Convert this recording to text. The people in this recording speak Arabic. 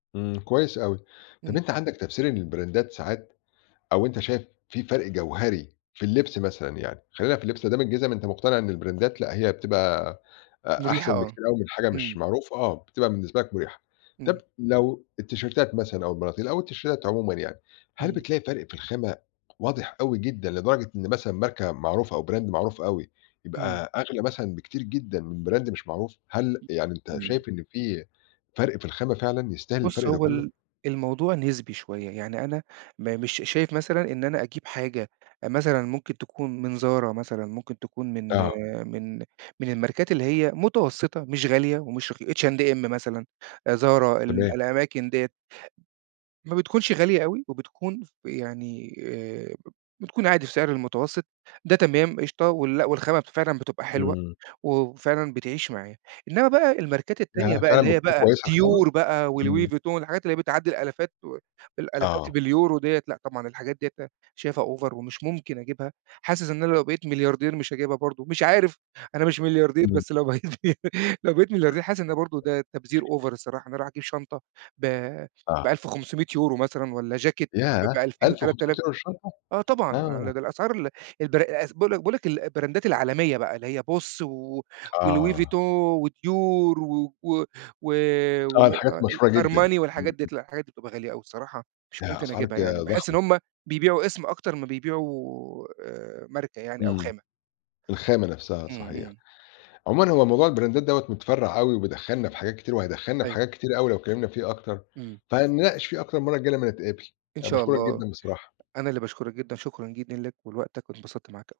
إمم، كويس أوي، طب امم. أنت عندك تفسير إن البراندات ساعات أو أنت شايف في فرق جوهري في اللِّبس مثلًا يعني، خلّينا في اللِّبس، ما دام الجزم أنت مُقتنع إن البرندات لأ، هي بتبقى أ مُريحة أحسن آه، بكتير أوي من حاجة مش إمم. معروف آه، بتبقى بالنسبة لك مُريحة، طب امم. لو التيشيرتات مثلًا أو البناطيل، أو التيشيرتات عمومًا يعني، هل امم. بتلاقي فرق في الخامة واضح أوي جدًا، لدرجة إن مثلًا ماركة معروفة، أو Brand معروف أوي، امم. يبقى أغلى مثلًا بكتير جدًا من Brand مش معروف، هل ام يعني أنت امم. شايف إن في فرق في الخامة فعلًا يستاهل بُص الفرق ده هو كُلُّه؟ ال الموضوع نسبي شوية، يعني أنا ما مش شايف مثلًا إن أنا أجيب حاجة، مثلًا ممكن تكون من Zara مثلًا، ممكن تكون من آه. من من الماركات اللي هي مُتوسِّطة، مش غالية ومش رخي H&M مثلًا، آآ Zara ال تمام. الأماكن ديّة. ما بتكونش غالية أوي، وبتكون ف يعني آآ بت بتكون عادي في سعر المتوسط، ده تمام قشطة ولأ، والخامة فعلًا بتبقى حلوة إمم. و وفعلًا بتعيش معايا، إنما بقى الماركات التانية ياه! بقى اللي فعلًا هي بتكون بقى كويس الخامة؟ Dior بقى، وLouis امم. Vuitton، الحاجات اللي هي بتعدِّي الآلافات و الآلافات آه. باليورو ديّة، لأ، طبعًا الحاجات ديّة شايفها Over ومش ممكن أجيبها، حاسس إن أنا لو بقيت ملياردير مش هاجيبها برضه، مش عارف أنا مش ملياردير، إمم. بس لو لو بقيت مليارد لو بقيت ملياردير حاسس إن برضه ده تبذير Over الصراحة، إن أنا أروح أجيب شنطة ب آه. ب1500€ مثلًا، والّا جاكيت ب ياه! ب2000 ألف وتَلَت وخُمسُميّة آلاف يورو في الشّنطة، آه طبعًا، آه. لا ده الأسعار ال الب باقول لك باقول لك البراندات العالمية بقى، اللي هي Boss و وLouis Vuitton آه. وDior و و و و آه، آآ الحاجات آه مشهورة جدًا، امم، الArmani والحاجات ديّة، امم. لأ، الحاجات دي بتبقى غالية أوي بصراحة مش ياه! ممكن أسعار أجيبها، ج يعني باحِسّ إن ضخمة. هُم بيبيعوا اسم، أكتر ما بيبيعوا آآ ماركة يعني أو امم، خامة. الخامة نفسها امم، صحيح، امم. عمومًا هو موضوع البرندات دوّة مُتفرّع اوي، وبيدخلنا في حاجات كتير، وهيدخّلنا في يوه. حاجات كتيرة أوي لو اتكلِّمنا فيه أكتر، امم. فهنناقش فيه أكتر المَرَّة الجاية لمّا نتقابل، إن أنا شاء باشكرك الله، جدًا بصراحة. أنا اللي باشكرك جدًا، شكرًا جدًا لك ولوقتك، وانبسطت معاك أو